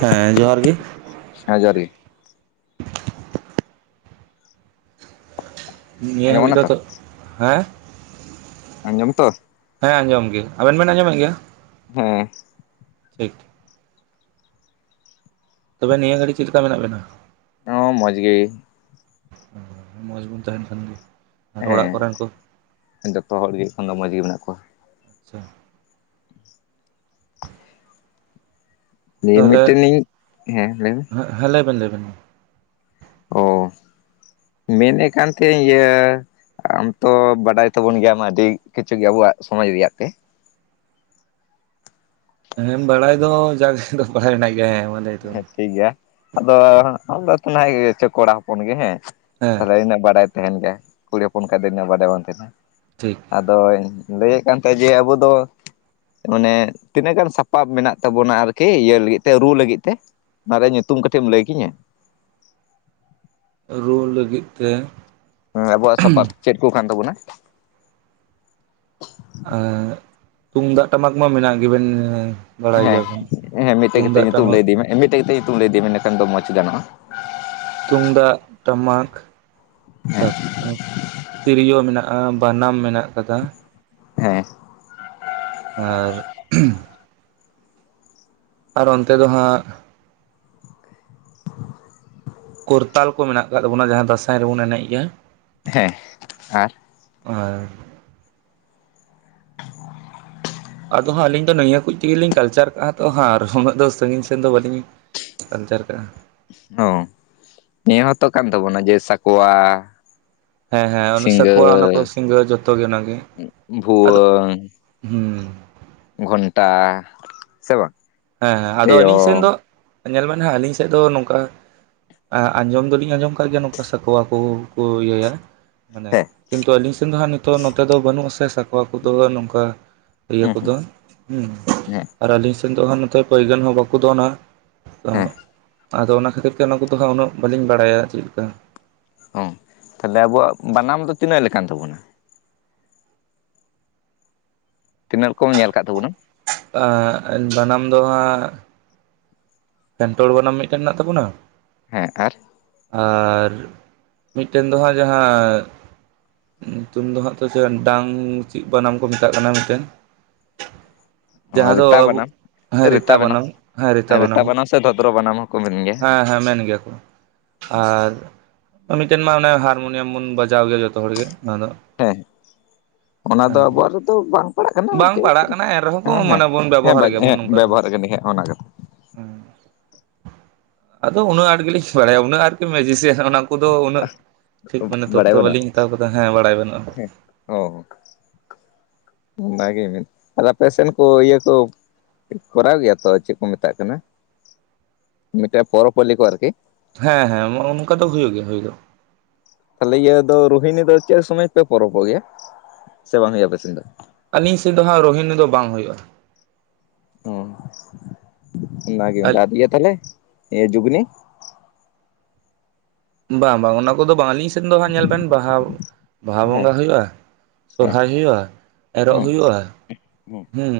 ᱦᱮᱸ ᱡᱚᱦᱟᱨ ᱜᱮ ᱦᱮᱸ ᱡᱚᱦᱟᱨ ᱜᱮ ᱱᱤᱭᱟᱹ ᱟᱸᱡᱚᱢ ᱦᱟᱹᱵᱤᱡ ᱠᱟᱱᱟ ᱫᱚ ᱛᱚ ᱦᱮᱸ ᱟᱸᱡᱚᱢ ᱛᱚ ᱦᱮᱸ ᱟᱸᱡᱚᱢ ᱜᱮ ᱟᱵᱮᱱ ᱵᱮᱱ ᱟᱸᱡᱚᱢᱮᱫ ᱜᱮᱭᱟ ᱦᱮᱸ ᱴᱷᱤᱠ ᱛᱚᱵᱮ ᱱᱤᱭᱟᱹ ᱜᱷᱟᱹᱲᱤᱡ ᱪᱤᱫ ᱞᱮᱠᱟ ᱢᱮᱱᱟᱜ ᱵᱮᱱᱟ ᱦᱚᱸ ᱢᱚᱡᱽ ᱜᱮ ᱢᱚᱸᱡᱽ ᱵᱚᱱ ᱛᱟᱦᱮᱱ ᱠᱷᱟᱱ ᱜᱮ ᱟᱨ ᱚᱲᱟᱜ ᱠᱚᱨᱮᱱ ᱠᱚ ᱦᱮᱸ ᱡᱚᱛᱚ ᱦᱚᱲ ᱜᱮ ᱮᱠᱷᱚᱱ ᱫᱚ ᱢᱚᱡᱽ ᱜᱮ ᱢᱮᱱᱟᱜ ᱠᱚᱣᱟ ᱟᱪᱪᱷᱟ ᱱᱤᱭᱟ. ᱛᱟᱦᱚᱞᱮ ᱢᱤᱫᱴᱮᱱᱤᱧ ᱦᱮᱸ ᱞᱟᱹᱭᱢᱮ ᱦᱮᱸ ᱞᱟᱹᱭᱵᱮᱱ ᱞᱟᱹᱭᱵᱮᱱ ᱚ ᱢᱮᱱᱮᱫ ᱠᱟᱱ ᱛᱟᱦᱮᱧ ᱤᱭᱟᱹ ᱟᱢᱛᱚ ᱵᱟᱰᱟᱭ ᱛᱟᱵᱚᱱ ᱜᱮᱭᱟᱢ ᱟᱹᱰᱤ ᱠᱤᱪᱷᱩ ᱜᱮ ᱟᱵᱚᱣᱟᱜ ᱥᱚᱢᱟᱡ ᱨᱮᱭᱟᱜ ᱛᱮ ᱦᱮᱸ ᱵᱟᱲᱟᱭ ᱫᱚ ᱡᱟᱜ ᱫᱚ ᱵᱟᱲᱟᱭ ᱢᱮᱱᱟᱜ ᱜᱮᱭᱟ ᱦᱮᱸᱮ ᱦᱮᱸ ᱴᱷᱤᱠ ᱜᱮᱭᱟ ᱟᱫᱚ ᱟᱢ ᱫᱚ ᱛᱚᱦᱱᱟᱜᱮ ᱠᱚᱲᱟ ᱦᱚᱯᱚᱱ ᱜᱮ ᱦᱮᱸ ᱦᱮᱸ ᱛᱟᱦᱚᱞᱮ ᱤᱱᱟᱹᱜ ᱵᱟᱰᱟᱭ ᱛᱟᱦᱮᱱ ᱜᱮᱭᱟ ᱠᱩᱲᱤ ᱦᱚᱯᱚᱱ ᱠᱷᱟᱡ ᱫᱚ ᱤᱱᱟᱹᱜ ᱵᱟᱰᱟᱭ ᱵᱟᱝ ᱛᱟᱦᱮᱱᱟ ᱴᱷᱤᱠ ᱟᱫᱚᱧ ᱞᱟᱹᱭᱮᱫ ᱠᱟᱱ ᱛᱟᱦᱮᱸ ᱡᱮ ᱟᱵᱚ ᱫᱚ ᱢᱟᱱᱮ ᱛᱤᱱᱟᱹᱜ ᱜᱟᱱ ᱥᱟᱯᱟᱵ ᱢᱮᱱᱟᱜ ᱛᱟᱵᱚᱱᱟ ᱟᱨᱠᱤ ᱤᱭᱟᱹ ᱞᱟᱹᱜᱤᱫ ᱛᱮ ᱨᱩ ᱞᱟᱹᱜᱤᱫ ᱛᱮ ᱚᱱᱟ ᱨᱮᱭᱟᱜ ᱧᱩᱛᱩᱢ ᱠᱟᱹᱴᱤᱡ ᱮᱢ ᱞᱟᱹᱭ ᱠᱤᱧᱟᱹ ᱨᱩ ᱞᱟᱹᱜᱤᱫ ᱛᱮ ᱦᱮᱸ ᱟᱹᱵᱩᱭᱟᱜ ᱥᱟᱯᱟᱯ ᱪᱮᱫ ᱠᱚ ᱠᱷᱟᱱ ᱛᱟᱵᱚᱱᱟ ᱮᱸ ᱛᱩᱢᱫᱟᱜ ᱴᱟᱢᱟᱠ ᱢᱟ ᱢᱮᱱᱟᱜ ᱜᱮᱵᱮᱱ ᱵᱟᱲᱟᱭ ᱦᱮᱸ ᱜᱮᱭᱟᱵᱮᱱ ᱦᱮᱸ ᱢᱤᱫᱴᱮᱡ ᱠᱟᱛᱮᱡ ᱛᱩᱢᱫᱟᱜ ᱧᱩᱛᱩᱢ ᱴᱟᱢᱟᱠ ᱞᱟᱹᱭ ᱤᱫᱤ ᱢᱮ ᱢᱤᱫᱴᱮᱡ ᱠᱟᱛᱮᱡ ᱧᱩᱛᱩᱢ ᱞᱟᱹᱭ ᱤᱫᱤ ᱢᱮ ᱤᱱᱟᱹᱠᱷᱟᱱ ᱫᱚ ᱢᱚᱸᱡᱽ ᱜᱟᱱᱚᱜᱼᱟ ᱛᱩᱢᱫᱟᱜ ᱴᱟᱢᱟᱠ ᱦᱮᱸ ᱛᱟᱯᱚᱨ ᱛᱤᱨᱤᱭᱳ ᱢᱮᱱᱟᱜᱼᱟ ᱵᱟᱱᱟᱢ ᱢᱮᱱᱟᱜ ᱟᱠᱟᱫᱟ ᱦᱮᱸ ᱟᱨ ᱟᱨ ᱚᱱᱛᱮ ᱫᱚ ᱦᱟᱸᱜ ᱠᱚᱨᱛᱟᱞ ᱠᱚ ᱢᱮᱱᱟᱜ ᱟᱠᱟᱫ ᱛᱟᱵᱚᱱᱟ, ᱡᱟᱦᱟᱸ ᱫᱟᱸᱥᱟᱭ ᱨᱮᱵᱚᱱ ᱮᱱᱮᱡ ᱜᱮᱭᱟ᱾ ᱦᱮᱸ ᱟᱨ ᱟᱨ ᱟᱫᱚ ᱦᱟᱸᱜ ᱟᱹᱞᱤᱧ ᱫᱚ ᱱᱤᱭᱟᱹ ᱠᱚ ᱛᱮᱜᱮᱞᱤᱧ ᱠᱟᱞᱪᱟᱨ ᱠᱟᱜᱼᱟ ᱛᱚ ᱦᱟᱜ ᱟᱨ ᱩᱱᱟᱹᱜ ᱫᱚ ᱥᱟᱺᱜᱤᱧ ᱥᱮᱱ ᱫᱚ ᱵᱟᱹᱞᱤᱧ ᱠᱟᱞᱪᱟᱨ ᱠᱟᱜ-ᱟ ᱚ ᱱᱤᱭᱟᱹ ᱦᱚᱸᱛᱚ ᱠᱟᱱ ᱛᱟᱵᱚᱱᱟ ᱡᱮ ᱥᱟᱠᱣᱟ ᱦᱮᱸ ᱦᱮᱸ ᱚᱱᱟ ᱥᱤᱸᱜᱟᱹ ᱥᱟᱠᱩᱣᱟ ᱚᱱᱟ ᱠᱚ ᱥᱤᱝᱜᱨᱟᱹ ᱡᱚᱛᱚ ᱜᱮ ᱚᱱᱟᱜᱮ, ᱟᱫᱚ ᱦᱮᱸ ᱜᱚᱱᱴᱟ ᱥᱮ ᱵᱟᱝ ᱦᱮᱸ ᱦᱮᱸ ᱟᱫᱚ ᱟᱹᱞᱤᱧ ᱥᱮᱱ ᱴᱮᱭᱚᱝ ᱫᱚ ᱧᱮᱞ ᱢᱮ ᱦᱟᱜ ᱟᱞᱤᱧ ᱥᱮᱫ ᱫᱚ ᱱᱚᱝᱠᱟ ᱟᱸᱡᱚᱢ ᱫᱚᱞᱤᱧ ᱟᱸᱡᱚᱢ ᱟᱠᱟᱫ ᱜᱮᱭᱟ ᱱᱚᱝᱠᱟ ᱥᱟᱠᱚᱣᱟ ᱠᱚᱠᱚ ᱤᱭᱟᱹᱭᱟ᱾ ᱢᱟᱱᱮ ᱦᱮᱸ ᱠᱤᱱᱛᱩ ᱟᱹᱞᱤᱧ ᱥᱮᱱ ᱫᱚ ᱦᱟᱸᱜ ᱱᱤᱛ ᱱᱚᱛᱮ ᱫᱚ ᱵᱟᱹᱱᱩᱜ ᱟᱥᱮ ᱥᱟᱠᱚᱣᱟ ᱠᱚᱫᱚ ᱱᱚᱝᱠᱟ᱾ ᱤᱭᱟᱹ ᱦᱩᱸ ᱦᱩᱸ ᱠᱚᱫᱚ ᱦᱮ ᱦᱮᱸ ᱟᱨ ᱟᱹᱞᱤᱧ ᱥᱮᱫ ᱫᱚ ᱦᱟᱜ ᱱᱚᱛᱮ ᱯᱟᱹᱭᱜᱟᱹᱱ ᱦᱚᱸ ᱵᱟᱠᱚ ᱫᱚᱱᱟ᱾ ᱚ ᱦᱮᱸ ᱟᱫᱚ ᱚᱱᱟ ᱠᱷᱟᱹᱛᱤᱨ ᱜᱮ ᱚᱱᱟ ᱠᱚᱫᱚ ᱦᱟᱸᱜ ᱩᱱᱟᱹᱜ ᱵᱟᱹᱞᱤᱧ ᱵᱟᱲᱟᱭᱟ ᱪᱮᱫᱞᱮᱠᱟ᱾ ᱦᱚ ᱛᱟᱦᱞᱮ ᱟᱵᱚᱣᱟᱜ ᱵᱟᱱᱟᱢ ᱫᱚ ᱛᱤᱱᱟᱹᱜ ᱞᱮᱠᱟᱱ ᱛᱟᱵᱚᱱᱟ? ᱛᱤᱱᱟᱹᱜ ᱨᱚᱠᱚᱢᱮᱢ ᱧᱮᱞ ᱟᱠᱟᱫ ᱛᱟᱵᱚᱱᱟ? ᱟᱸ... ᱵᱟᱱᱟᱢ ᱫᱚ ᱦᱟᱸᱜ ᱯᱮᱱᱴᱳᱲ ᱵᱟᱱᱟᱢ ᱢᱤᱫᱴᱮᱱ ᱢᱮᱱᱟᱜ ᱛᱟᱵᱚᱱᱟ᱾ ᱦᱮᱸ ᱟᱨ? ᱟᱨ ᱢᱤᱫᱴᱮᱱ ᱫᱚ ᱦᱟᱸᱜ ᱡᱟᱦᱟᱸ, ᱧᱩᱛᱩᱢ ᱫᱚ ᱦᱟᱜ ᱛᱚ ᱪᱮᱫ ᱰᱟᱝ ᱪᱮᱫ ᱵᱟᱱᱟᱢ ᱠᱚ ᱢᱮᱛᱟᱜ ᱠᱟᱱᱟ ᱢᱤᱫᱴᱮᱱ᱾ ᱚ... ᱡᱟᱦᱟᱸ ᱫᱚ ᱨᱮᱛᱟ ᱟᱵᱚ ᱵᱱᱟᱢ ᱦᱮᱸ ᱨᱮᱛᱟ ᱨᱤᱛᱟ ᱵᱟᱱᱟᱢ ᱦᱮᱸ ᱨᱤᱛᱟ ᱨᱮᱛᱟ ᱵᱟᱱᱟᱢ ᱥᱮ ᱥᱮ ᱵᱷᱚᱫᱨᱚ ᱵᱟᱱᱟᱢ ᱦᱚᱸᱠᱚ ᱢᱮᱱ ᱜᱮᱭᱟ᱾ ᱦᱮᱸ ᱦᱮᱸ ᱢᱮᱱ ᱜᱮᱭᱟ ᱠᱚ᱾ ᱟᱨ ᱢᱤᱫᱴᱮᱱ ᱢᱟ ᱚᱱᱮ ᱦᱟᱨᱢᱳᱱᱤᱭᱟᱢ ᱵᱚᱱ ᱵᱟᱡᱟᱣ ᱜᱮᱭᱟ ᱡᱚᱛᱚ ᱦᱚᱲᱜᱮ ᱚᱱᱟ ᱫᱚ᱾ ᱦᱮᱸ ᱚᱱᱟ ᱫᱚ ᱟᱵᱚᱣᱟᱜ ᱨᱮᱫᱚ ᱵᱟᱝ ᱯᱟᱲᱟᱜ ᱠᱟᱱᱟ ᱵᱟᱝ ᱟᱨᱠᱤ, ᱯᱟᱲᱟᱜ ᱠᱟᱱᱟ ᱮᱱ ᱨᱮᱦᱚᱸ ᱠᱚ ᱢᱟᱱᱮ ᱵᱚᱱ ᱦᱮᱸ ᱵᱮᱵᱚᱦᱟᱨ ᱜᱮᱭᱟᱵᱚᱱ ᱦᱮᱸ ᱱᱚᱝᱠᱟ ᱫᱚ ᱵᱮᱵᱚᱦᱟᱨ ᱠᱟᱱᱟ ᱦᱼᱼ ᱚᱱᱟ ᱠᱟᱛᱮᱼᱼ ᱦᱮᱸ ᱟᱫᱚ ᱩᱱᱟᱹᱜ ᱟᱸᱴ ᱜᱮᱞᱤᱧ ᱵᱟᱲᱟᱭᱟ ᱩᱱᱟᱹᱜ ᱟᱨᱠᱤ ᱢᱮᱡᱤᱥᱤᱭᱟᱱ ᱚᱱᱟ ᱩᱱᱠᱩ ᱫᱚ ᱩᱱᱟᱹᱜ ᱴᱷᱤᱠ ᱢᱟᱱᱮ ᱵᱟᱲᱟᱭ ᱛᱚᱛᱛᱷᱚ ᱵᱟᱹᱱᱩᱜᱼᱟ ᱵᱟᱹᱞᱤᱧ ᱦᱟᱛᱟᱣ ᱟᱠᱟᱫᱟ ᱦᱮᱸ ᱵᱟᱲᱟᱭ ᱵᱟᱹᱱᱩᱜᱼᱟ᱾ ᱦᱮᱸ ᱚ ᱚᱱᱟᱜᱮ ᱢᱮᱱ ᱟᱨ ᱟᱯᱮ ᱥᱮᱱ ᱠᱚ ᱤᱭᱟᱹ ᱠᱚ ᱠᱚᱨᱟᱣ ᱜᱮᱭᱟ ᱛᱚ ᱪᱮᱫ ᱠᱚ ᱢᱮᱛᱟᱜ ᱠᱟᱱᱟ, ᱢᱤᱫᱴᱮᱱ ᱯᱚᱨᱚᱵᱽ ᱯᱟᱹᱞᱤ ᱠᱚ ᱟᱨᱠᱤ᱾ ᱦᱮᱸ ᱦᱮᱸ ᱚᱱᱠᱟ ᱫᱚ ᱦᱩᱭᱩᱜ ᱜᱮ ᱦᱩᱭ ᱫᱚ᱾ ᱛᱟᱦᱚᱞᱮ ᱤᱭᱟᱹ ᱫᱚ ᱨᱳᱦᱤᱱᱤ ᱫᱚ ᱪᱮᱫ ᱥᱚᱢᱚᱭ ᱯᱮ ᱯᱚᱨᱚᱵᱚᱜ ᱜᱮᱭᱟ? ᱥᱮ ᱵᱟᱝ ᱦᱩᱭᱩᱜᱼᱟ ᱟᱯᱮ ᱥᱮᱱ ᱫᱚ? ᱟᱹᱞᱤᱧ ᱥᱮᱫ ᱫᱚ ᱦᱟᱸᱜ ᱨᱳᱦᱤᱱ ᱫᱚ ᱵᱟᱝ ᱦᱩᱭᱩᱜᱼᱟ᱾ ᱚ ᱚᱱᱟ ᱜᱮ ᱤᱭᱟᱹ ᱛᱟᱦᱚᱞᱮ ᱡᱩᱜᱩᱜᱽᱱᱤ? ᱵᱟᱝ ᱵᱟᱝ ᱚᱱᱟ ᱠᱚᱫᱚ ᱵᱟᱝ ᱟᱹᱞᱤᱧ ᱥᱮᱱ ᱫᱚ ᱦᱟᱜ ᱧᱮᱞ ᱵᱮᱱ ᱵᱟᱦᱟ ᱵᱟᱦᱟ ᱦᱮᱸ ᱦᱮᱸ ᱵᱚᱸᱜᱟ ᱦᱩᱭᱩᱜᱼᱟ, ᱦᱮᱸ ᱥᱚᱨᱦᱟᱭ ᱦᱩᱭᱩᱜᱼᱟ, ᱮᱨᱚᱜ ᱦᱮᱸ ᱦᱩᱭᱩᱜᱼᱟ, ᱦᱮᱸ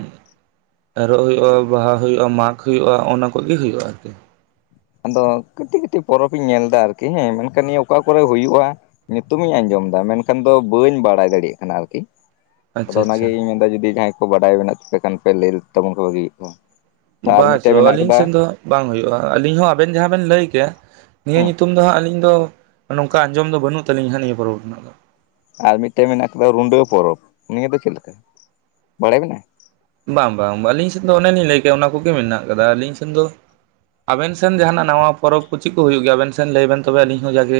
ᱮᱨᱚᱜ ᱦᱩᱭᱩᱜᱼᱟ, ᱵᱟᱦᱟ ᱦᱩᱭᱩᱜᱼᱟ, ᱢᱟᱜᱽ ᱦᱩᱭᱩᱜᱼᱟ, ᱚᱱᱟ ᱠᱚᱜᱮ ᱦᱩᱭᱩᱜᱼᱟ ᱟᱨᱠᱤ᱾ ᱟᱫᱚ ᱠᱟᱹᱴᱤᱡ ᱠᱟᱹᱴᱤᱡ ᱯᱚᱨᱚᱵᱽ ᱤᱧ ᱧᱮᱞ ᱮᱫᱟ ᱟᱨᱠᱤ ᱦᱮᱸ ᱢᱮᱱᱠᱷᱟᱱ ᱱᱤᱭᱟᱹ ᱚᱠᱟ ᱠᱚᱨᱮ ᱦᱩᱭᱩᱜᱼᱟ᱾ ᱧᱩᱛᱩᱢ ᱤᱧ ᱟᱸᱡᱚᱢ ᱫᱟ ᱢᱮᱱᱠᱷᱟᱱ ᱫᱚ ᱵᱟᱹᱧ ᱵᱟᱲᱟᱭ ᱫᱟᱲᱮᱭᱟᱜ ᱠᱟᱱᱟ ᱟᱨᱠᱤ᱾ ᱟᱫᱚ ᱟᱪᱪᱷᱟ ᱚᱱᱟᱜᱮ ᱟᱪᱪᱷᱟ ᱤᱧ ᱢᱮᱱᱫᱟ ᱡᱩᱫᱤ ᱡᱟᱦᱟᱸᱭ ᱠᱚ ᱵᱟᱰᱟᱭ ᱢᱮᱱᱟᱜ ᱛᱟᱯᱮ ᱠᱷᱟᱱ ᱯᱮ ᱞᱟᱹᱭ ᱛᱟᱵᱚᱱ ᱯᱮ ᱵᱷᱟᱹᱜᱤ ᱦᱩᱭ ᱠᱚᱣᱟ᱾ ᱵᱟ ᱪᱚ ᱟᱹᱞᱤᱧ ᱥᱮᱱ ᱫᱚ, ᱵᱟᱝ ᱦᱩᱭᱩᱜᱼᱟ ᱟᱹᱞᱤᱧ ᱦᱚᱸ ᱟᱵᱮᱱ ᱡᱟᱦᱟᱸ ᱵᱮᱱ ᱞᱟᱹᱭ ᱠᱮᱭᱟ ᱱᱤᱭᱟᱹ ᱦᱮᱸ ᱧᱩᱛᱩᱢ ᱫᱚ ᱦᱟᱸᱜ ᱟᱹᱞᱤᱧ ᱫᱚ, ᱱᱚᱝᱠᱟ ᱟᱸᱡᱚᱢ ᱫᱚ ᱵᱟᱹᱱᱩᱜ ᱛᱟᱹᱞᱤᱧ ᱦᱟᱜ ᱱᱤᱭᱟᱹ ᱯᱚᱨᱚᱵᱽ ᱨᱮᱱᱟᱜ ᱫᱚ᱾ ᱟᱨ ᱢᱤᱫᱴᱮᱱ ᱢᱮᱱᱟᱜ ᱟᱠᱟᱫᱟ ᱨᱩᱱᱰᱟᱹ ᱯᱚᱨᱚᱵᱽ, ᱱᱤᱭᱟᱹ ᱫᱚ ᱪᱮᱫ ᱞᱮᱠᱟ ᱵᱟᱲᱟᱭ ᱢᱮᱱᱟᱜᱼᱟ? ᱵᱟᱝ ᱵᱟᱝ ᱟᱹᱞᱤᱧ ᱴᱷᱮᱱ ᱫᱚ ᱚᱱᱮᱞᱤᱧ ᱞᱟᱹᱭ ᱠᱮᱜ ᱚᱱᱟ ᱠᱚᱜᱮ ᱢᱮᱱᱟᱜ ᱟᱠᱟᱫᱟ, ᱟᱹᱞᱤᱧ ᱥᱮᱱ ᱫᱚ ᱟᱵᱮᱱ ᱥᱮᱱ ᱡᱟᱦᱟᱱᱟᱜ ᱱᱟᱣᱟ ᱯᱚᱨᱚᱵᱽ ᱠᱚ ᱪᱮᱫ ᱠᱚ ᱦᱩᱭᱩᱜ ᱜᱮᱭᱟ ᱟᱵᱮᱱ ᱥᱮᱱ ᱞᱟᱹᱭ ᱵᱮᱱ ᱛᱚᱵᱮ ᱟᱹᱞᱤᱧ ᱦᱚᱸ ᱡᱟᱜᱮ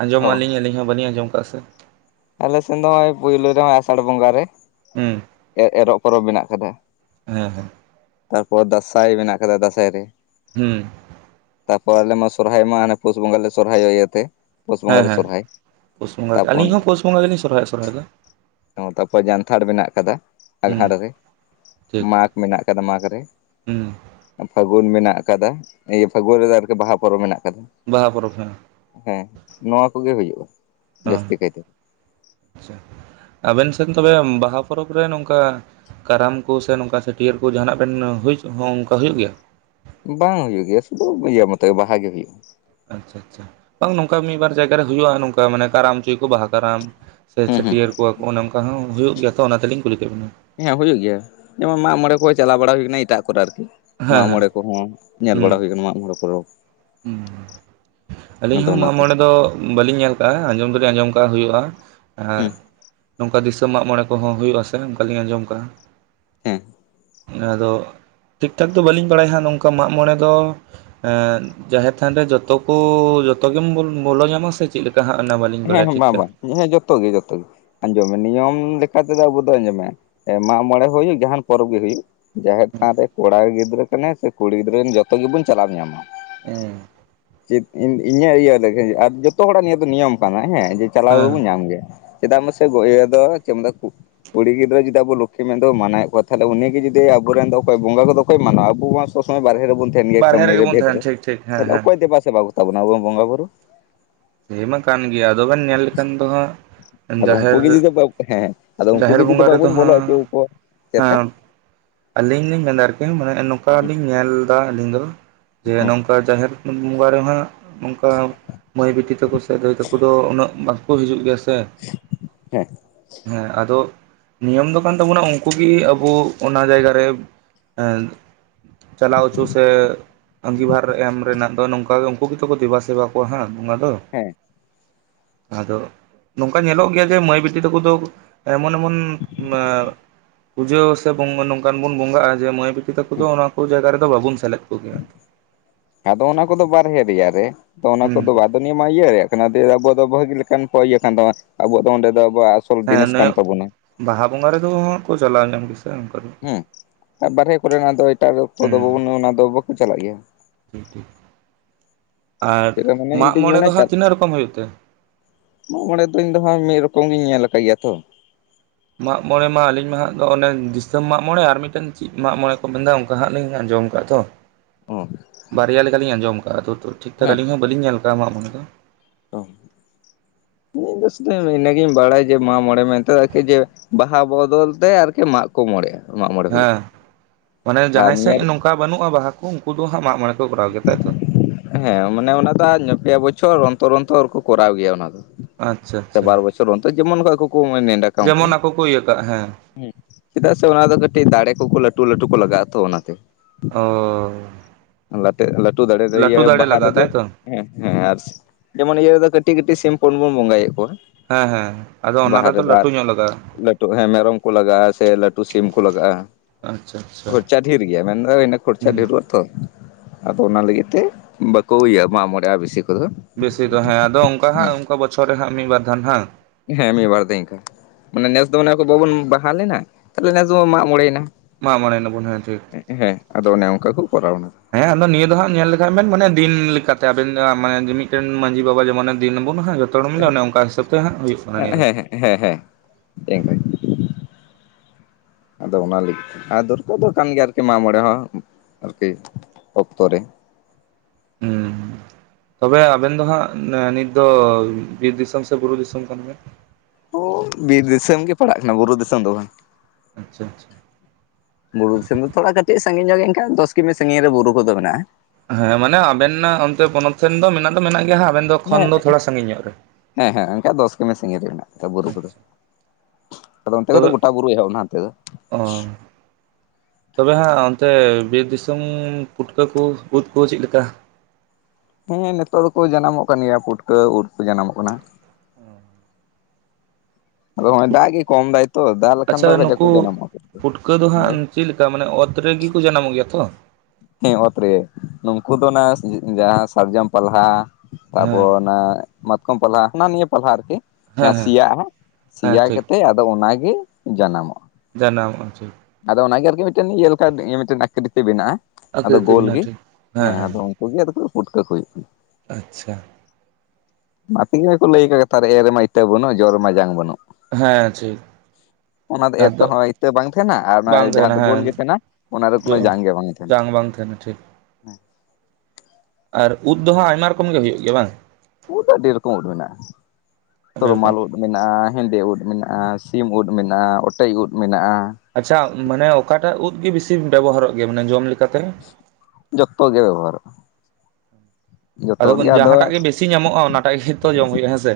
ᱟᱸᱡᱚᱢ ᱚ ᱟᱹᱞᱤᱧ ᱟᱹᱞᱤᱧ ᱦᱚᱸ ᱵᱟᱞᱤᱧ ᱟᱸᱡᱚᱢ ᱟᱠᱟᱫᱼᱟ ᱥᱮ᱾ ᱟᱞᱮ ᱥᱮᱱ ᱫᱚ ᱯᱩᱭᱞᱳ ᱨᱮ ᱟᱥᱟᱲ ᱵᱚᱸᱜᱟ ᱨᱮ ᱦᱮᱸ᱾ ᱮ ᱮᱨᱚᱜ ᱯᱚᱨᱚᱵᱽ ᱢᱮᱱᱟᱜ ᱟᱠᱟᱫᱟ᱾ ᱦᱮᱸ ᱦᱮᱸ ᱛᱟᱨᱯᱚᱨ ᱫᱟᱸᱥᱟᱭ ᱢᱮᱱᱟᱜ ᱟᱠᱟᱫᱟ ᱫᱟᱸᱥᱟᱭ ᱨᱮ᱾ ᱦᱮᱸ ᱛᱟᱯᱚᱨ ᱟᱞᱮ ᱢᱟ ᱥᱚᱨᱦᱟᱭ ᱢᱟ ᱦᱟᱱᱮ ᱯᱩᱥ ᱵᱚᱸᱜᱟ ᱞᱮ ᱥᱚᱨᱦᱟᱭᱚᱜ ᱤᱭᱟᱹ ᱤᱭᱟᱛᱮ᱾ ᱦᱮᱸ ᱦᱮᱸ ᱯᱩᱥ ᱵᱚᱸᱜᱟ ᱜᱮ, ᱛᱟᱨᱯᱚᱨ ᱟᱹᱞᱤᱧ ᱦᱚᱸ ᱯᱩᱥ ᱵᱚᱸᱜᱟ ᱜᱮᱞᱤᱧ ᱥᱚᱨᱦᱟᱭᱚᱜ ᱥᱚᱨᱦᱟᱭ ᱫᱚ᱾ ᱛᱟᱯᱚᱨ ᱡᱟᱱᱛᱷᱟᱲ ᱢᱮᱱᱟᱜ ᱠᱟᱫᱟ᱾ ᱟᱸᱜᱷᱟᱲ ᱦᱩᱸ ᱨᱮ ᱴᱷᱤᱠ ᱢᱟᱜᱽ ᱢᱮᱱᱟᱜ ᱠᱟᱫᱟ, ᱢᱟᱜᱽ ᱨᱮ᱾ ᱦᱩᱸ ᱯᱷᱟᱹᱜᱩᱱ ᱢᱮᱱᱟᱜ ᱟᱠᱟᱫᱟ ᱤᱭᱟᱹ ᱯᱷᱟᱹᱜᱩᱱ ᱨᱮᱫᱚ ᱟᱨᱠᱤ ᱵᱟᱦᱟ ᱯᱚᱨᱚᱵᱽ ᱢᱮᱱᱟᱜ ᱠᱟᱫᱟ᱾ ᱵᱟᱦᱟ ᱯᱚᱨᱚᱵᱽ ᱦᱮᱸ᱾ ᱦᱮᱸ ᱱᱚᱶᱟ ᱠᱚᱜᱮ ᱦᱩᱭᱩᱜᱼᱟ᱾ ᱚ ᱡᱟᱹᱥᱛᱤ ᱠᱟᱭᱛᱮ ᱟᱪᱪᱷᱟ ᱟᱵᱮᱱ ᱥᱮᱫ ᱛᱚᱵᱮ ᱵᱟᱦᱟ ᱯᱚᱨᱚᱵᱽ ᱨᱮ ᱱᱚᱝᱠᱟ ᱠᱟᱨᱟᱢ ᱠᱚ ᱥᱮ ᱱᱚᱝᱠᱟ ᱪᱷᱟᱹᱴᱭᱟᱹᱨ ᱠᱚ ᱡᱟᱦᱟᱱᱟᱜ ᱵᱮᱱ ᱦᱩᱭ ᱦᱚᱸ ᱚᱱᱠᱟ ᱦᱩᱭᱩᱜ ᱜᱮᱭᱟ? ᱵᱟᱝ ᱦᱩᱭᱩᱜ ᱜᱮᱭᱟ ᱥᱩᱫᱩ ᱤᱭᱟᱹ ᱢᱚᱛᱚ ᱵᱟᱦᱟ ᱜᱮ ᱦᱩᱭᱩᱜᱼᱟ᱾ ᱟᱪᱪᱷᱟ ᱟᱪᱪᱷᱟ ᱵᱟᱝ ᱱᱚᱝᱠᱟ ᱢᱤᱫ ᱵᱟᱨ ᱡᱟᱭᱜᱟ ᱨᱮ ᱦᱩᱭᱩᱜᱼᱟ ᱱᱚᱝᱠᱟ ᱢᱟᱱᱮ ᱠᱟᱨᱟᱢᱪᱚᱭ ᱠᱚ ᱵᱟᱦᱟ ᱠᱟᱨᱟᱢ ᱥᱮ ᱦᱩᱸ ᱦᱩᱸ ᱪᱷᱟᱹᱴᱭᱟᱹᱨ ᱠᱚᱣᱟ ᱠᱚ ᱚᱱᱮ ᱚᱝᱠᱟ ᱦᱚᱸ ᱦᱩᱭᱩᱜ ᱜᱮᱭᱟ ᱛᱚ ᱚᱱᱟ ᱛᱮᱞᱤᱧ ᱠᱩᱞᱤ ᱠᱮᱫ ᱵᱮᱱᱟ᱾ ᱦᱮᱸ ᱦᱩᱭᱩᱜ ᱜᱮᱭᱟ ᱡᱮᱢᱚᱱ ᱢᱟᱜ ᱢᱚᱬᱮ ᱠᱚ ᱪᱟᱞᱟᱣ ᱵᱟᱲᱟ ᱦᱩᱭ ᱠᱟᱱᱟ ᱮᱴᱟᱜ ᱠᱚᱨᱮ ᱟᱨᱠᱤ᱾ ᱦᱮᱸ ᱢᱟᱜ ᱦᱮᱸ ᱢᱚᱬᱮ ᱠᱚᱦᱚᱸ ᱧᱮᱞ ᱦᱩᱸ ᱵᱟᱲᱟ ᱦᱩᱭ ᱠᱟᱱᱟ ᱢᱟᱜ ᱢᱚᱬᱮ ᱯᱚᱨᱚᱵᱽ᱾ ᱦᱩᱸ ᱟᱹᱞᱤᱧ ᱟᱫᱚ ᱦᱚᱸ ᱢᱟᱜ ᱚᱱᱟᱛᱮ ᱢᱚᱬᱮ ᱫᱚ ᱵᱟᱹᱞᱤᱧ ᱧᱮᱞ ᱠᱟᱜᱼᱟ, ᱟᱸᱡᱚᱢ ᱫᱚᱞᱤᱧ ᱟᱸᱡᱚᱢ ᱠᱟᱜᱼᱟ ᱦᱩᱭᱩᱜᱼᱟ, ᱮ ᱦᱮᱸ ᱱᱚᱝᱠᱟ ᱫᱤᱥᱚᱢ ᱢᱟᱜ ᱢᱚᱬᱮ ᱠᱚᱦᱚᱸ ᱦᱩᱭᱩᱜᱼᱟᱥᱮ ᱚᱱᱠᱟᱞᱤᱧ ᱟᱸᱡᱚᱢ ᱠᱟᱜᱼᱟ᱾ ᱦᱮᱸ ᱟᱫᱚ ᱴᱷᱤᱠᱴᱷᱟᱠ ᱫᱚ ᱵᱟᱹᱞᱤᱧ ᱵᱟᱲᱟᱭᱟ ᱦᱟᱜ ᱱᱚᱝᱠᱟ ᱢᱟᱜᱢᱚᱬᱮ ᱫᱚ ᱮᱸ ᱡᱟᱦᱮᱨ ᱛᱷᱟᱱ ᱨᱮ ᱡᱚᱛᱚ ᱠᱚ ᱡᱚᱛᱚ ᱜᱮᱢ ᱵᱚᱞᱚ ᱧᱟᱢᱟ ᱥᱮ ᱪᱮᱫᱞᱮᱠᱟ? ᱚᱱᱟ ᱦᱟᱸᱜ ᱢᱟᱞᱮ ᱦᱮᱸ ᱦᱮᱸ ᱵᱟᱝ ᱵᱟᱝ ᱦᱮᱸ ᱡᱚᱛᱚ ᱜᱮ ᱡᱚᱛᱚ ᱜᱮ᱾ ᱟᱸᱡᱚᱢ ᱢᱮ ᱱᱤᱭᱚᱢ ᱞᱮᱠᱟᱛᱮᱫᱚ ᱟᱵᱚ ᱫᱚ ᱟᱸᱡᱚᱢ ᱢᱮ ᱢᱟᱜ ᱢᱚᱬᱮ ᱦᱩᱭᱩᱜ ᱡᱟᱦᱟᱱ ᱯᱚᱨᱚᱵᱽ ᱜᱮ ᱦᱩᱭᱩᱜ᱾ ᱡᱟᱦᱮᱨ ᱛᱷᱟᱱ ᱨᱮ ᱠᱚᱲᱟ ᱜᱤᱫᱽᱨᱟᱹ ᱠᱟᱱᱮᱭ ᱥᱮ ᱠᱩᱲᱤ ᱜᱤᱫᱽᱨᱟᱹ ᱡᱚᱛᱚ ᱜᱮᱵᱚᱱ ᱪᱟᱞᱟᱣ ᱧᱟᱢᱟ᱾ ᱦᱮᱸ ᱪᱮᱫ ᱤᱧᱟᱹᱜ ᱤᱭᱟᱹ ᱞᱮ ᱡᱚᱛᱚ ᱦᱚᱲᱟᱜ ᱱᱤᱭᱟᱹ ᱫᱚ ᱱᱤᱭᱚᱢ ᱠᱟᱱᱟ ᱦᱮᱸ ᱡᱮ ᱪᱟᱞᱟᱣ ᱫᱚᱵᱚᱱ ᱧᱟᱢ ᱜᱮᱭᱟ᱾ ᱪᱮᱫᱟᱜ ᱢᱟᱥᱮ ᱜᱚ ᱤᱭᱟᱹ ᱫᱚ ᱪᱮᱢᱮᱛᱟᱜ ᱠᱩ ᱠᱩᱲᱤ ᱜᱤᱫᱽᱨᱟᱹ ᱪᱮᱫᱟᱜ ᱟᱵᱚ ᱞᱩᱠᱷᱤ ᱢᱮᱱ ᱛᱮᱵᱚ ᱢᱟᱱᱟᱣ ᱮᱫᱠᱚᱣᱟ ᱛᱟᱦᱞᱮ ᱩᱱᱤ ᱜᱮ ᱡᱩᱫᱤ ᱟᱵᱚᱨᱮᱱ ᱫᱚ ᱚᱠᱚᱭ ᱵᱚᱸᱜᱟ ᱠᱚᱫᱚ ᱢᱟᱱᱟᱣᱟ ᱟᱵᱚ ᱥᱚᱵᱽ ᱥᱚᱢᱚᱭ ᱵᱟᱨᱦᱮ ᱨᱮᱵᱚᱱ ᱛᱟᱦᱮᱱ ᱜᱮᱭᱟ ᱵᱟᱨᱦᱮ ᱠᱟᱹᱢᱤ ᱨᱮᱜᱮ ᱨᱮ ᱵᱚᱱ ᱵᱷᱮᱫ ᱛᱟᱦᱮᱱ ᱨᱮ ᱴᱷᱤᱠ ᱴᱷᱤᱠ ᱦᱮᱸ ᱛᱟᱦᱞᱮ ᱦᱮᱸ ᱚᱠᱚᱭ ᱫᱮᱵᱟ ᱥᱮᱵᱟ ᱠᱚᱱᱛᱟᱵᱚᱱᱟ ᱟᱵᱚ ᱨᱮᱱ ᱵᱚᱸᱜᱟ ᱵᱩᱨᱩ? ᱥᱮᱢᱟ ᱠᱟᱱ ᱜᱮᱭᱟ ᱟᱫᱚ ᱵᱮᱱ ᱧᱮᱞ ᱞᱮᱠᱷᱟᱱ ᱫᱚᱦᱟᱸᱜ᱾ ᱟᱫᱚ ᱩᱝᱠᱩ ᱜᱮ ᱡᱩᱫᱤ ᱦᱮᱸ ᱟᱫᱚ ᱩᱝᱠᱩ ᱡᱟᱦᱮᱨ ᱜᱮ ᱡᱩᱫᱤ ᱵᱚᱸᱜᱟ ᱨᱮᱫᱚ ᱵᱟᱵᱚᱱ ᱵᱚᱞᱚ ᱦᱟᱸᱜ ᱦᱚᱪᱚ ᱠᱚᱣᱟ᱾ ᱪᱮᱫ ᱞᱮᱠᱟ? ᱟᱞᱤᱧ ᱞᱤᱧ ᱢᱮᱱᱫᱟ ᱟᱨᱠᱤ ᱢᱟᱱᱮ ᱱᱚᱝᱠᱟ ᱦᱮᱸ ᱞᱤᱧ ᱧᱮᱞ ᱮᱫᱟ ᱟᱞᱤᱧ ᱫᱚ ᱡᱮ ᱱᱚᱝᱠᱟ ᱡᱟᱦᱮᱨ ᱵᱚᱸᱜᱟ ᱨᱮᱦᱟᱸᱜ ᱱᱚᱝᱠᱟ ᱢᱟᱹᱭ ᱵᱤᱴᱤ ᱛᱟᱠᱚ ᱥᱮ ᱫᱟᱹᱭ ᱛᱟᱠᱚ ᱫᱚ ᱩᱱᱟᱹᱜ ᱵᱟᱠᱚ ᱦᱤᱡᱩᱜ ᱜᱮᱭᱟ ᱥᱮ᱾ ᱦᱮᱸ ᱦᱮᱸ ᱟᱫᱚ ᱱᱤᱭᱚᱢ ᱫᱚ ᱠᱟᱱ ᱛᱟᱵᱚᱱᱟ ᱩᱝᱠᱩᱩᱜ ᱜᱤ ᱟᱵᱚ ᱚᱱᱟ ᱡᱟᱭᱜᱟ ᱨᱮ ᱮᱸ ᱪᱟᱞᱟᱣ ᱚᱪᱚ ᱥᱮ ᱟᱺᱜᱤᱵᱷᱟᱨ ᱮᱢ ᱨᱮᱱᱟᱜ ᱫᱚ ᱱᱚᱝᱠᱟ ᱜᱮ ᱩᱝᱠᱩ ᱜᱮᱛᱚ ᱠᱚ ᱫᱮᱵᱟ ᱥᱮᱵᱟ ᱠᱚᱣᱟ ᱦᱮᱸ ᱵᱚᱸᱜᱟ ᱫᱚ᱾ ᱦᱮᱸ ᱟᱫᱚ ᱱᱚᱝᱠᱟ ᱧᱮᱞᱚᱜ ᱜᱮᱭᱟ ᱡᱮ ᱢᱟᱹᱭ ᱵᱤᱴᱤ ᱛᱟᱠᱚ ᱫᱚ ᱮᱢᱚᱱ ᱮᱢᱚᱱ ᱮ ᱯᱩᱡᱟᱹ ᱥᱮ ᱵᱚᱝ ᱱᱚᱝᱠᱟᱱ ᱵᱚᱱ ᱵᱚᱸᱜᱟᱜᱼᱟ ᱡᱮ ᱢᱟᱹᱭ ᱵᱤᱴᱤ ᱛᱟᱠᱩ ᱫᱚ ᱚᱱᱟ ᱠᱚ ᱡᱟᱭᱜᱟ ᱨᱮᱫᱚ ᱵᱟᱵᱚᱱ ᱥᱮᱞᱮᱫ ᱠᱚᱜᱮᱭᱟ᱾ ᱟᱫᱚ ᱚᱱᱟ ᱠᱚᱫᱚ ᱵᱟᱨᱦᱮ ᱨᱮᱭᱟᱜ ᱨᱮ ᱫᱚ ᱚᱱᱟ ᱦᱩᱸ ᱠᱚᱫᱚ ᱵᱟᱫ ᱱᱤᱭᱟᱹ ᱢᱟ ᱤᱭᱟᱹ ᱨᱮᱭᱟᱜ ᱠᱟᱱᱟ ᱫᱮ ᱟᱵᱚ ᱫᱚ ᱵᱷᱟᱹᱜᱤ ᱞᱮᱠᱟᱱ ᱯᱚ ᱤᱭᱟᱹ ᱠᱟᱱ ᱛᱟᱢᱟ ᱟᱵᱚᱣᱟᱜ ᱫᱚ ᱚᱸᱰᱮ ᱟᱵᱟᱥ ᱦᱮᱸ ᱱᱟᱭᱚᱜ ᱵᱟᱦᱟ ᱵᱚᱸᱜᱟ ᱨᱮᱫᱚ ᱦᱟᱸᱜ ᱠᱚ ᱪᱟᱞᱟᱣ ᱧᱟᱢ ᱫᱤᱥᱮ ᱚᱝᱠᱟ ᱫᱚ᱾ ᱦᱩᱸ ᱵᱟᱨᱦᱮ ᱠᱚᱨᱮᱱᱟᱜ ᱫᱚ ᱮᱴᱟᱜ ᱚᱠᱛᱚ ᱫᱚ ᱦᱩᱸ ᱵᱟᱩᱱ ᱚᱱᱟ ᱫᱚ ᱵᱟᱠᱩ ᱪᱟᱞᱟᱜ ᱜᱤᱭᱟ᱾ ᱟᱨ ᱪᱮᱫ ᱢᱟᱱᱮ ᱤᱧ ᱢᱟᱜ ᱫᱩᱧ ᱢᱚᱬᱮ ᱫᱚ ᱢᱮᱱᱟ ᱦᱟᱸᱜ ᱪᱟᱜ ᱛᱤᱱᱟᱹᱜ ᱨᱚᱠᱚᱢ ᱦᱩᱭᱩᱜ ᱛᱮ? ᱢᱟᱜ ᱢᱚᱬᱮ ᱫᱚ ᱤᱧ ᱫᱚ ᱦᱟᱸᱜ ᱢᱤᱜ ᱨᱚᱠᱚᱢ ᱜᱤᱧ ᱧᱮᱞ ᱠᱟᱜ ᱜᱮᱭᱟ ᱛᱚ᱾ ᱢᱟᱜ ᱢᱚᱬᱮ ᱢᱟ ᱟᱹᱞᱤᱧ ᱢᱟ ᱦᱟᱸᱜ ᱫᱚ ᱚᱱᱮ ᱫᱤᱥᱚᱢ ᱢᱟᱜᱽ ᱢᱚᱬᱮ ᱟᱨ ᱢᱤᱴᱮᱱ ᱪᱤᱜ ᱢᱟᱜ ᱢᱚᱬᱮ ᱠᱚ ᱢᱮᱱ ᱮᱫᱟ ᱠᱟ ᱦᱟᱸᱜ ᱞᱤᱧ ᱟᱸᱡᱚᱢ ᱠᱟᱜ ᱛᱚ᱾ ᱦᱮᱸ ᱵᱟᱨᱭᱟ ᱞᱮᱠᱟᱞᱤᱧ ᱟᱸᱡᱚᱢ ᱠᱟᱜᱼᱟ, ᱛᱚ ᱛᱚ ᱴᱷᱤᱠ ᱴᱷᱟᱠ ᱟᱹᱞᱤᱧ ᱦᱚᱸ ᱵᱟᱹᱞᱤᱧ ᱧᱮᱞ ᱠᱟᱜᱼᱟ ᱢᱟᱜ ᱢᱚᱬᱮ ᱫᱚ᱾ ᱤᱧ ᱫᱚ ᱥᱩᱫᱩ ᱤᱱᱟᱹᱜᱤᱧ ᱵᱟᱲᱟᱭᱟ ᱡᱮ ᱢᱟᱜ ᱢᱚᱬᱮ ᱢᱮᱱᱛᱮ ᱡᱮ ᱵᱟᱦᱟ ᱵᱚᱫᱚᱞ ᱛᱮ ᱟᱨᱠᱤ ᱢᱟᱜ ᱠᱚ ᱢᱚᱬᱮᱜᱼᱟ ᱢᱟᱜ ᱢᱚᱬᱮ ᱦᱮᱸ ᱦᱩᱭᱩᱜᱼᱟ᱾ ᱢᱟᱱᱮ ᱟᱨ ᱡᱟᱦᱟᱸᱭ ᱥᱮᱜ ᱱᱤᱭᱟᱹ ᱱᱚᱝᱠᱟ ᱵᱟᱹᱱᱩᱜᱼᱟ ᱵᱟᱦᱟ ᱠᱚ ᱩᱱᱠᱩ ᱫᱚ ᱦᱟᱸᱜ ᱢᱟᱜ ᱢᱚᱬᱮ ᱠᱚ ᱠᱚᱨᱟᱣ ᱜᱮᱭᱟ ᱛᱟᱭᱛᱚ? ᱦᱮᱸ ᱢᱟᱱᱮ ᱚᱱᱟ ᱫᱚ ᱯᱮ ᱵᱚᱪᱷᱚᱨ ᱚᱱᱛᱚᱨ ᱚᱱᱛᱚᱨ ᱠᱚ ᱠᱚᱨᱟᱣ ᱜᱮᱭᱟ ᱚᱱᱟ ᱫᱚ᱾ ᱟᱪᱪᱷᱟ ᱟᱪᱪᱷᱟ ᱥᱚᱨᱚᱱ ᱛᱮ ᱡᱮᱢᱚᱱ ᱟᱠᱩ ᱠᱩ ᱱᱮᱰᱟ ᱡᱮᱢᱚᱱ ᱟᱠᱚ ᱠᱚ ᱤᱭᱟᱹ ᱠᱟᱜ ᱦᱮᱸ᱾ ᱦᱩᱸ ᱪᱮᱫᱟᱜ ᱥᱮ ᱚᱱᱟ ᱫᱚ ᱠᱟᱹᱴᱤᱡ ᱫᱟᱲᱮ ᱠᱚᱠᱚ ᱞᱟᱹᱴᱩ ᱞᱟᱹᱴᱩ ᱠᱚ ᱞᱟᱜᱟᱜᱼᱟ ᱛᱚ ᱚᱱᱟᱛᱮ ᱾ ᱚᱻ ᱞᱟᱴᱮᱜ ᱞᱟᱹᱴᱩ ᱫᱟᱲᱮ ᱫᱚ ᱤᱭᱟᱹ ᱫᱟᱲᱮ ᱵᱟᱦᱟᱜ ᱨᱮ ᱞᱟᱜᱟᱜᱼᱟ ᱫᱚ ᱛᱟᱭᱛᱚ ᱦᱮᱸ ᱦᱮᱸ ᱟᱨᱟᱥ ᱡᱮᱢᱚᱱ ᱤᱭᱟᱹ ᱨᱮᱫᱚ ᱠᱟᱹᱴᱤᱜ ᱠᱟᱹᱴᱤᱜ ᱥᱤᱢ ᱯᱩᱱ ᱵᱚᱱ ᱵᱚᱸᱜᱟᱭᱮᱜ ᱠᱚᱣᱟ᱾ ᱦᱮᱸ ᱦᱮᱸ ᱟᱫᱚ ᱚᱱᱟ ᱵᱟᱦᱟ ᱨᱮᱫᱚ ᱟᱨ ᱞᱟᱹᱴᱩ ᱧᱚᱜ ᱞᱟᱜᱟᱜᱼᱟ᱾ ᱞᱟᱹᱴᱩ ᱦᱮᱸ ᱢᱮᱨᱚᱢ ᱠᱚ ᱞᱟᱜᱟᱜᱼᱟ ᱥᱮ ᱞᱟᱹᱴᱩ ᱥᱤᱢ ᱠᱚ ᱞᱟᱜᱟᱜᱼᱟ᱾ ᱟᱪᱪᱷᱟ ᱟᱪᱪᱷᱟ ᱠᱷᱚᱨᱪᱟ ᱰᱷᱮᱨ ᱜᱮᱭᱟ ᱢᱮᱱᱫᱚ ᱤᱱᱟᱹ ᱠᱷᱚᱨᱪᱟ ᱦᱩᱸ ᱰᱷᱮᱨᱚᱜ-ᱟᱛᱚ ᱟᱫᱚ ᱚᱱᱟ ᱞᱟᱹᱜᱤᱫ ᱛᱮ ᱵᱟᱠᱩ ᱤᱭᱟᱹ ᱢᱟᱜᱢᱚᱬᱮᱜᱼᱟ ᱵᱮᱥᱤ ᱠᱚᱫᱚ᱾ ᱵᱮᱥᱤ ᱫᱚ ᱦᱮᱸ ᱟᱫᱚ ᱚᱝᱠᱟ ᱦᱮᱸ ᱦᱟᱸᱜ ᱚᱝᱠᱟ ᱵᱚᱪᱷᱚᱨ ᱨᱮ ᱦᱟᱜ ᱢᱤᱜ ᱵᱟᱨ ᱫᱷᱟᱱ ᱦᱟᱸ᱾ ᱦᱮᱸ ᱢᱤᱫ ᱵᱟᱨ ᱫᱤᱱ ᱠᱟ ᱢᱟᱱᱮ ᱱᱮᱥ ᱫᱚ ᱢᱟᱱᱮ ᱵᱟᱵᱩᱱ ᱵᱟᱦᱟ ᱞᱮᱱᱟ ᱛᱟᱞᱮ ᱱᱮᱥ ᱫᱚᱵᱚᱱ ᱢᱟᱜ ᱢᱚᱬᱮᱭᱱᱟ᱾ ᱢᱟᱜ ᱢᱚᱬᱮ ᱱᱟᱵᱚᱱ ᱦᱮᱸ ᱴᱷᱤᱠ ᱦᱮᱸ ᱟᱫᱚ ᱚᱱᱮ ᱚᱝᱠᱟ ᱠᱚ ᱠᱚᱨᱟᱣ ᱱᱟ᱾ ᱦᱮᱸ ᱟᱫᱚ ᱱᱤᱭᱟᱹ ᱫᱚ ᱦᱟᱸᱜ ᱧᱮᱞ ᱞᱮᱠᱷᱟᱱ ᱵᱮᱱ ᱢᱟᱱᱮ ᱫᱤᱱ ᱞᱮᱠᱟᱛᱮ ᱟᱵᱤᱱ ᱢᱤᱫᱴᱮᱱ ᱢᱟᱺᱡᱷᱤ ᱵᱟᱵᱟ ᱡᱮᱢᱚᱱ ᱮ ᱫᱤᱱ ᱟᱵᱚᱱ ᱱᱟᱦᱟᱜ ᱛᱚᱲᱚᱢ ᱫᱚ ᱚᱱᱮ ᱚᱝᱠᱟ ᱦᱤᱥᱟᱹᱵᱛᱮ ᱦᱟᱸᱜ ᱦᱩᱭᱩᱜ ᱠᱟᱱᱟ ᱦᱮᱸ ᱱᱤᱭᱟᱹ ᱫᱚ᱾ ᱦᱮᱸ ᱦᱮᱸ ᱦᱮᱸ [unintelligible] ᱟᱫᱚ ᱚᱱᱟ ᱞᱟᱹᱜᱤᱫ ᱛᱮ ᱟᱫᱚᱨ ᱠᱚ ᱫᱚ ᱠᱟᱱ ᱜᱮᱭᱟ ᱟᱨᱠᱤ ᱢᱟᱜ ᱢᱚᱬᱮ ᱦᱚᱸ ᱟᱨᱠᱤ ᱚᱠᱛᱚ ᱨᱮ ᱦᱩᱸ [inaudible] ᱛᱚᱵᱮ ᱟᱵᱮᱱ ᱫᱚ ᱦᱟᱸᱜ ᱱᱤᱛ ᱫᱚ ᱵᱤᱨ ᱫᱤᱥᱚᱢ ᱥᱮ ᱵᱩᱨᱩ ᱫᱤᱥᱚᱢ ᱠᱟᱱᱟ ᱵᱤᱱ ᱵᱤᱨ ᱫᱤᱥᱚᱢ ᱜᱮ ᱯᱟᱲᱟᱜ ᱠᱟᱱᱟ ᱵᱩᱨᱩ ᱫᱤᱥᱚᱢ ᱫᱚ ᱵᱟᱝ ᱟᱪᱪᱷᱟ ᱟᱪᱪᱷᱟ ᱵᱩᱨᱩ ᱫᱤᱥᱚᱢ ᱫᱚ ᱛᱷᱚᱲᱟ ᱠᱟᱹᱴᱤᱡ ᱥᱟᱹᱜᱤᱧ ᱧᱚᱜ ᱮᱱᱠᱷᱟᱱ ᱫᱚᱥ ᱠᱤᱢᱤ ᱥᱟᱹᱜᱤᱧ ᱨᱮ ᱵᱩᱨᱩ ᱠᱚᱫᱚ ᱢᱮᱱᱟᱜᱼᱟ ᱾ ᱦᱮᱸ ᱢᱟᱱᱮ ᱟᱵᱮᱱ ᱚᱱᱛᱮ ᱯᱚᱱᱚᱛ ᱥᱮᱱ ᱫᱚ ᱢᱮᱱᱟᱜ ᱫᱚ ᱢᱮᱱᱟᱜ ᱜᱮᱭᱟ ᱟᱵᱮᱱ ᱫᱚ ᱠᱷᱚᱱ ᱦᱮᱸ ᱫᱚ ᱛᱷᱚᱲᱟ ᱥᱟᱹᱜᱤᱧ ᱧᱚᱜ ᱨᱮ ᱾ ᱦᱮᱸ ᱦᱮᱸ ᱚᱱᱠᱟ ᱫᱚᱥ ᱠᱤᱢᱤ ᱥᱟᱹᱜᱤᱧ ᱨᱮ ᱢᱮᱱᱟᱜ ᱟᱠᱟᱫᱟ ᱵᱩᱨᱩ ᱠᱚᱫᱚ ᱟᱪᱪᱷᱟ ᱟᱫᱚ ᱚᱱᱛᱮ ᱠᱚᱡ ᱛᱚᱵᱮ ᱫᱚ ᱜᱩᱴᱟ ᱵᱩᱨᱩ ᱮᱦᱚᱵ ᱱᱟ ᱚᱱᱛᱮ ᱫᱚ ᱚ ᱛᱚᱵᱮ ᱦᱟᱸᱜ ᱚᱱᱛᱮ ᱵᱤᱨ ᱫᱤᱥᱚᱢ ᱯᱩᱴᱠᱟᱹ ᱠᱚ ᱩᱫ ᱠᱩ ᱪᱮᱜ ᱞᱮᱠᱟ ᱾ ᱦᱮᱸ ᱱᱤᱛᱚᱜ ᱫᱚᱠᱚ ᱡᱟᱱᱟᱢᱚᱜ ᱠᱟᱱ ᱜᱮᱭᱟ ᱯᱩᱴᱠᱟᱹ ᱩᱫ ᱠᱚ ᱡᱟᱱᱟᱢᱚᱜ ᱠᱟᱱᱟ ᱾ ᱟᱫᱚ ᱫᱟᱜ ᱜᱤ ᱠᱚᱢ ᱫᱟᱭ ᱛᱚ ᱫᱟᱜ ᱞᱮᱠᱷᱟᱱ ᱟᱪᱪᱷᱟ ᱫᱚ ᱠᱟᱡᱟᱠ ᱠᱚ ᱡᱟᱱᱟᱢᱚᱜ-ᱟ ᱯᱩᱴᱠᱟᱹ ᱪᱮᱜ ᱞᱮᱠᱟ ᱢᱟᱱᱮ ᱚᱛ ᱨᱮᱜᱮ ᱠᱚ ᱡᱟᱱᱟᱢᱚᱜ ᱜᱮᱭᱟ ᱛᱚ ᱾ ᱮᱸ ᱚᱛᱨᱮ ᱱᱩᱝᱠᱩ ᱫᱚ ᱚᱱᱟ ᱡᱟᱦᱟᱸ ᱥᱟᱨᱡᱚᱢ ᱯᱟᱞᱦᱟ ᱾ ᱛᱟᱯᱚᱨ ᱦᱮᱸ ᱚᱱᱟ ᱢᱟᱛᱠᱚᱢ ᱯᱟᱞᱦᱟ ᱦᱟᱱᱟ ᱱᱤᱭᱟᱹ ᱯᱟᱞᱦᱟ ᱟᱨᱠᱤ ᱾ ᱦᱮᱸ ᱡᱟᱦᱟᱸ ᱦᱮᱸ ᱥᱤᱭᱟᱜᱼᱟ ᱦᱮᱸ ᱥᱤᱭᱟ ᱴᱷᱤᱠ ᱠᱟᱛᱮᱫ ᱟᱫᱚ ᱚᱱᱟᱜᱮ ᱡᱟᱱᱟᱢᱚᱜᱼᱟ ᱾ [unintelligible] ᱟᱫᱚ ᱚᱱᱟᱜᱮ ᱟᱨᱠᱤ ᱤᱭᱟᱹ ᱞᱮᱠᱟ ᱟᱠᱨᱤᱛᱤ ᱵᱮᱱᱟᱜᱼᱟ ᱟᱫᱚ ᱟᱠᱨᱤᱛᱤ ᱜᱳᱞ ᱜᱤ ᱵᱮᱱᱟᱜᱼᱟ ᱴᱷᱤᱠ ᱦᱮᱸ ᱟᱫᱚ [unintelligible] ᱯᱩᱴᱠᱟᱹ ᱠᱚ ᱦᱩᱭᱩᱜ ᱠᱟᱱᱟ ᱟᱪᱪᱷᱟ ᱚᱱᱟ ᱛᱮᱜᱮ ᱠᱚ ᱞᱟᱹᱭ ᱠᱟᱫᱟ ᱛᱟᱦᱚᱞᱮ ᱮᱨ ᱨᱮᱢᱟ ᱤᱛᱟᱹ ᱵᱟᱹᱱᱩᱜ ᱡᱚ ᱨᱮᱢᱟ ᱡᱟᱝ ᱵᱟᱹᱱᱩᱜ ᱦᱮᱸ ᱴᱷᱤᱠ ᱾ ᱚᱱᱟ ᱫᱚ ᱮᱨ ᱛᱮᱦᱚᱸ ᱤᱛᱟᱹ ᱵᱟᱝ ᱛᱟᱦᱮᱱᱟ ᱟᱨ ᱚᱱᱟ ᱵᱟᱝ ᱡᱟᱦᱟᱸ ᱛᱟᱦᱮᱱᱟ ᱫᱚ ᱜᱳᱞ ᱜᱮ ᱦᱮᱸ ᱛᱟᱦᱮᱸᱱᱟ ᱚᱱᱟᱨᱮ ᱠᱳᱱᱚ ᱡᱚᱜᱼᱟ ᱡᱟᱝ ᱜᱮ ᱵᱟᱝ ᱛᱟᱦᱮᱸᱱᱟ ᱾ ᱡᱟᱝ ᱵᱟᱝ ᱛᱟᱦᱮᱸᱱᱟ ᱴᱷᱤᱠ ᱾ ᱦᱮᱸ ᱟᱨ ᱩᱫ ᱫᱚᱦᱟᱸ ᱟᱭᱢᱟ ᱨᱚᱠᱚᱢ ᱜᱮ ᱦᱩᱭᱩᱜ ᱜᱮᱭᱟ ᱵᱟᱝ ᱩᱫ ᱟᱹᱰᱤ ᱨᱚᱠᱚᱢ ᱩᱫ ᱢᱮᱱᱟᱜᱼᱟ ᱟᱹᱰᱤ ᱨᱚᱠᱚᱢ ᱛᱚᱨᱚᱢᱟᱞ ᱩᱫ ᱩᱫ ᱢᱮᱱᱟᱜᱼᱟ ᱦᱮᱸᱫᱮ ᱩᱫ ᱢᱮᱱᱟᱜᱼᱟ ᱥᱤᱢ ᱩᱫ ᱢᱮᱱᱟᱜᱼᱟ ᱚᱴᱮᱡ ᱩᱫ ᱢᱮᱱᱟᱜᱼᱟ ᱾ ᱟᱪᱪᱷᱟ ᱢᱟᱱᱮ ᱚᱠᱟᱴᱟᱜ ᱩᱫ ᱜᱮ ᱵᱤᱥᱤ ᱵᱮᱵᱚᱦᱟᱨᱚᱜ ᱜᱮᱭᱟ ᱢᱟᱱᱮ ᱡᱚᱢ ᱞᱮᱠᱟᱛᱮ ᱡᱚᱛᱚ ᱜᱮ ᱵᱮᱵᱚᱦᱟᱨᱚᱜ ᱟᱫᱚ ᱡᱟᱦᱟᱸᱴᱟᱜ ᱜᱮ ᱵᱤᱥᱤ ᱧᱟᱢᱚᱜᱼᱟ ᱚᱱᱟᱴᱟᱜ ᱜᱮᱛᱚ ᱡᱚᱢ ᱦᱩᱭᱩᱜᱼᱟ ᱦᱮᱸ ᱥᱮ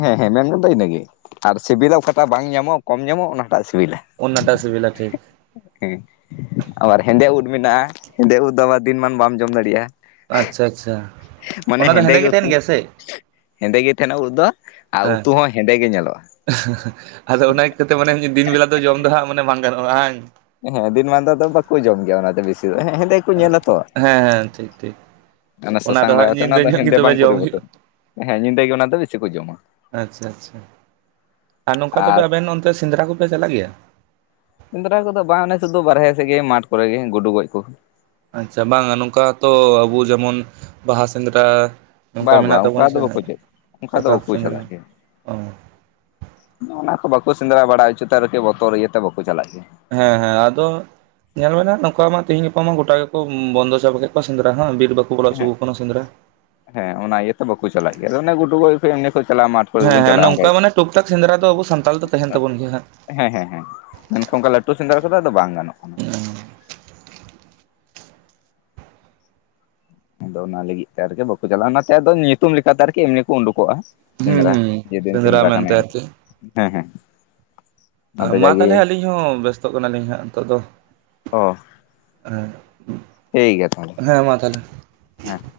ᱦᱮᱸ ᱦᱮᱸ ᱢᱮᱱ ᱢᱩᱫᱫᱟ ᱤᱱᱟᱹᱜᱮ ᱟᱨ ᱥᱤᱵᱤᱞᱟ ᱚᱠᱟᱴᱟᱜ ᱵᱟᱝ ᱧᱟᱢᱚᱜᱼᱟ ᱠᱚᱢ ᱧᱟᱢᱚᱜᱼᱟ ᱚᱱᱟᱴᱟᱜ ᱥᱤᱵᱤᱞᱟ ᱾ ᱚᱱᱟ ᱴᱟᱜ ᱥᱤᱵᱤᱞᱟ ᱴᱷᱤᱠ ᱦᱮ ᱟᱵᱟᱨ ᱦᱮᱸᱫᱮ ᱩᱫ ᱢᱮᱱᱟᱜᱼᱟ ᱦᱮᱸᱫᱮ ᱩᱫ ᱫᱚ ᱟᱵᱟᱨ ᱫᱤᱱᱢᱟᱱ ᱵᱟᱢ ᱡᱚᱢ ᱫᱟᱲᱮᱭᱟᱜᱼᱟ ᱾ ᱟᱪᱪᱷᱟ ᱟᱪᱪᱷᱟ ᱾ ᱚᱱᱟ ᱫᱚ ᱦᱮᱸᱫᱮ ᱜᱮ ᱛᱟᱦᱮᱱ ᱜᱮᱭᱟ ᱥᱮ ᱾ ᱦᱮᱸᱫᱮ ᱜᱮ ᱛᱟᱦᱮᱱᱟ ᱩᱫ ᱫᱚ ᱟᱨ ᱦᱮᱸ ᱩᱛᱩ ᱦᱚᱸ ᱦᱮᱸᱫᱮ ᱜᱮ ᱧᱮᱞᱚᱜᱼᱟ ᱾ ᱟᱫᱚ ᱚᱱᱟ ᱤᱠᱟᱹᱛᱮ ᱢᱟᱱᱮ ᱫᱤᱱ ᱵᱮᱞᱟ ᱫᱚ ᱡᱚᱢ ᱫᱚ ᱦᱟᱜ ᱢᱟᱱᱮ ᱵᱟᱝ ᱜᱟᱱᱚᱜᱼᱟ ᱵᱟᱝ ᱦᱮᱸ ᱫᱤᱱ ᱢᱟᱱ ᱫᱚ ᱵᱟᱠᱚ ᱡᱚᱢ ᱜᱮᱭᱟ ᱚᱱᱟᱛᱮ ᱵᱮᱥᱤ ᱫᱚ ᱦᱮᱸ ᱠᱚ ᱧᱮᱞᱟ ᱛᱚ ᱦᱮᱸ ᱦᱮᱸ ᱴᱷᱤᱠ ᱴᱷᱤᱠ ᱾ ᱚᱱᱟ ᱥᱟᱥᱟᱝ ᱞᱟᱜᱟᱣ ᱠᱟᱛᱮ ᱚᱱᱟ ᱫᱚ ᱦᱮᱸᱫᱮ ᱵᱟᱝ ᱡᱚᱢ ᱦᱩᱭᱩᱜᱼᱟ ᱯᱚᱨᱤᱵᱚᱨᱛᱚᱱ ᱦᱮᱸ ᱧᱤᱫᱟᱹ ᱜᱮ ᱚᱱᱟ ᱫᱚ ᱵᱤᱥᱤ ᱠᱚ ᱡᱚᱢᱟ ᱾ ᱟᱪᱪᱷᱟ ᱟᱪᱪᱷᱟ ᱾ ᱟᱨ ᱱᱚᱝᱠᱟ ᱛᱮ ᱟᱵᱮᱱ ᱚᱱᱛᱮ ᱥᱮᱸᱫᱽᱨᱟ ᱠᱚᱯᱮ ᱪᱟᱞᱟᱜ ᱜᱮᱭᱟ ᱾ ᱥᱮᱸᱫᱽᱨᱟ ᱠᱚᱫᱚ ᱵᱟᱝ ᱚᱱᱮ ᱥᱩᱫᱷᱩ ᱵᱟᱨᱦᱮ ᱥᱮᱫ ᱜᱮ ᱢᱟᱴ ᱠᱚᱨᱮᱜ ᱜᱮ ᱜᱩᱰᱩ ᱜᱚᱡ ᱠᱚ ᱾ ᱟᱪᱪᱷᱟ ᱾ ᱵᱟᱝᱟ ᱱᱚᱝᱠᱟ ᱛᱚ ᱟᱵᱚ ᱡᱮᱢᱚᱱ ᱵᱟᱦᱟ ᱥᱮᱸᱫᱽᱨᱟ ᱵᱟ ᱱᱚᱝᱠᱟ ᱢᱮᱱᱟᱜ ᱵᱟᱝ ᱚᱱᱠᱟ ᱛᱟᱵᱚᱱᱟ ᱫᱚ ᱥᱮ ᱵᱟᱠᱚ ᱪᱮᱫ ᱚᱱᱠᱟ ᱫᱚ ᱥᱟᱠᱨᱟᱛ ᱵᱟᱠᱚ ᱪᱟᱞᱟᱜ ᱥᱮᱸᱫᱽᱨᱟ ᱜᱮᱭᱟ ᱾ ᱚ ᱚᱱᱟ ᱠᱚ ᱵᱟᱠᱚ ᱥᱮᱸᱫᱽᱨᱟ ᱵᱟᱲᱟᱭ ᱦᱚᱪᱚᱛᱮ ᱟᱨᱠᱤ ᱵᱚᱛᱚᱨ ᱤᱭᱟᱹᱛᱮ ᱵᱟᱠᱚ ᱪᱟᱞᱟᱜ ᱜᱮᱭᱟ ᱾ ᱦᱮᱸ ᱦᱮᱸ ᱟᱫᱚ ᱧᱮᱞ ᱢᱮ ᱱᱚᱝᱠᱟ ᱢᱟ ᱛᱮᱦᱤᱧ ᱜᱟᱯᱟ ᱜᱚᱴᱟ ᱜᱮᱠᱚ ᱵᱚᱱᱫᱚ ᱪᱟᱵᱟ ᱠᱮᱫ ᱠᱚᱣᱟ ᱥᱮᱸᱫᱽᱨᱟ ᱦᱚᱸ ᱵᱤᱨ ᱵᱟᱠᱚ ᱵᱚᱞᱚ ᱦᱚᱪᱚ ᱦᱮᱸ ᱟᱠᱚ ᱠᱟᱱᱟ ᱥᱮᱸᱫᱽᱨᱟ ᱦᱮᱸ ᱚᱱᱟ ᱤᱭᱟᱹᱛᱮ ᱵᱟᱠᱚ ᱪᱟᱞᱟᱜ ᱜᱮᱭᱟ ᱚᱱᱮ ᱜᱩᱰᱩ ᱜᱚᱡ ᱮᱢᱱᱤ ᱠᱚ ᱪᱟᱞᱟᱣᱟ ᱢᱟᱴ ᱦᱮᱸ ᱦᱮᱸ ᱱᱚᱝᱠᱟ ᱢᱟ ᱴᱩᱠ ᱴᱟᱠ ᱥᱮᱸᱫᱽᱨᱟ ᱫᱚ ᱟᱵᱚ ᱥᱟᱱᱛᱟᱞ ᱫᱚ ᱛᱟᱦᱮᱱ ᱛᱟᱵᱚᱱ ᱜᱮᱭᱟ ᱦᱟᱸᱜ ᱾ ᱜᱮ᱾ ᱦᱮᱸ ᱦᱮᱸ ᱦᱮᱸ ᱢᱮᱱᱠᱷᱟᱱ ᱚᱱᱠᱟ ᱞᱟᱹᱴᱩ ᱥᱮᱸᱫᱽᱨᱟ ᱠᱚᱫᱚ ᱟᱫᱚ ᱵᱟᱝ ᱜᱟᱱᱚᱜ ᱠᱟᱱᱟ ᱾ ᱟᱫᱚ ᱚᱱᱟ ᱞᱟᱹᱜᱤᱫ ᱛᱮ ᱟᱨᱠᱤ ᱵᱟᱠᱚ ᱪᱟᱞᱟᱜᱼᱟ ᱚᱱᱟᱛᱮ ᱧᱩᱛᱩᱢ ᱞᱮᱠᱟᱛᱮ ᱟᱨᱠᱤ ᱮᱢᱱᱤ ᱠᱚ ᱩᱰᱩᱠᱚᱜᱼᱟ ᱾ ᱦᱩᱸ ᱥᱮᱸᱫᱽᱨᱟ ᱦᱩᱸ ᱡᱮᱫᱤᱱ ᱥᱮᱸᱫᱽᱨᱟ ᱠᱟᱱᱟ ᱢᱮᱱᱛᱮ ᱦᱮᱸ ᱟᱨᱠᱤ ᱦᱮᱸ ᱟᱫᱚ ᱢᱟ ᱡᱟᱜᱮ ᱛᱟᱦᱚᱞᱮ ᱟᱹᱞᱤᱧ ᱦᱚᱸ ᱵᱮᱥᱛᱚᱜ ᱠᱟᱱᱟᱞᱤᱧ ᱦᱟᱸᱜ ᱱᱤᱛᱚᱜ ᱫᱚ ᱾ ᱚ [unintelligible] ᱴᱷᱤᱠ ᱜᱮᱭᱟ ᱛᱟᱦᱚᱞᱮ ᱦᱮᱸ ᱢᱟ ᱛᱟᱦᱚᱞᱮ ᱦᱮᱸ ᱾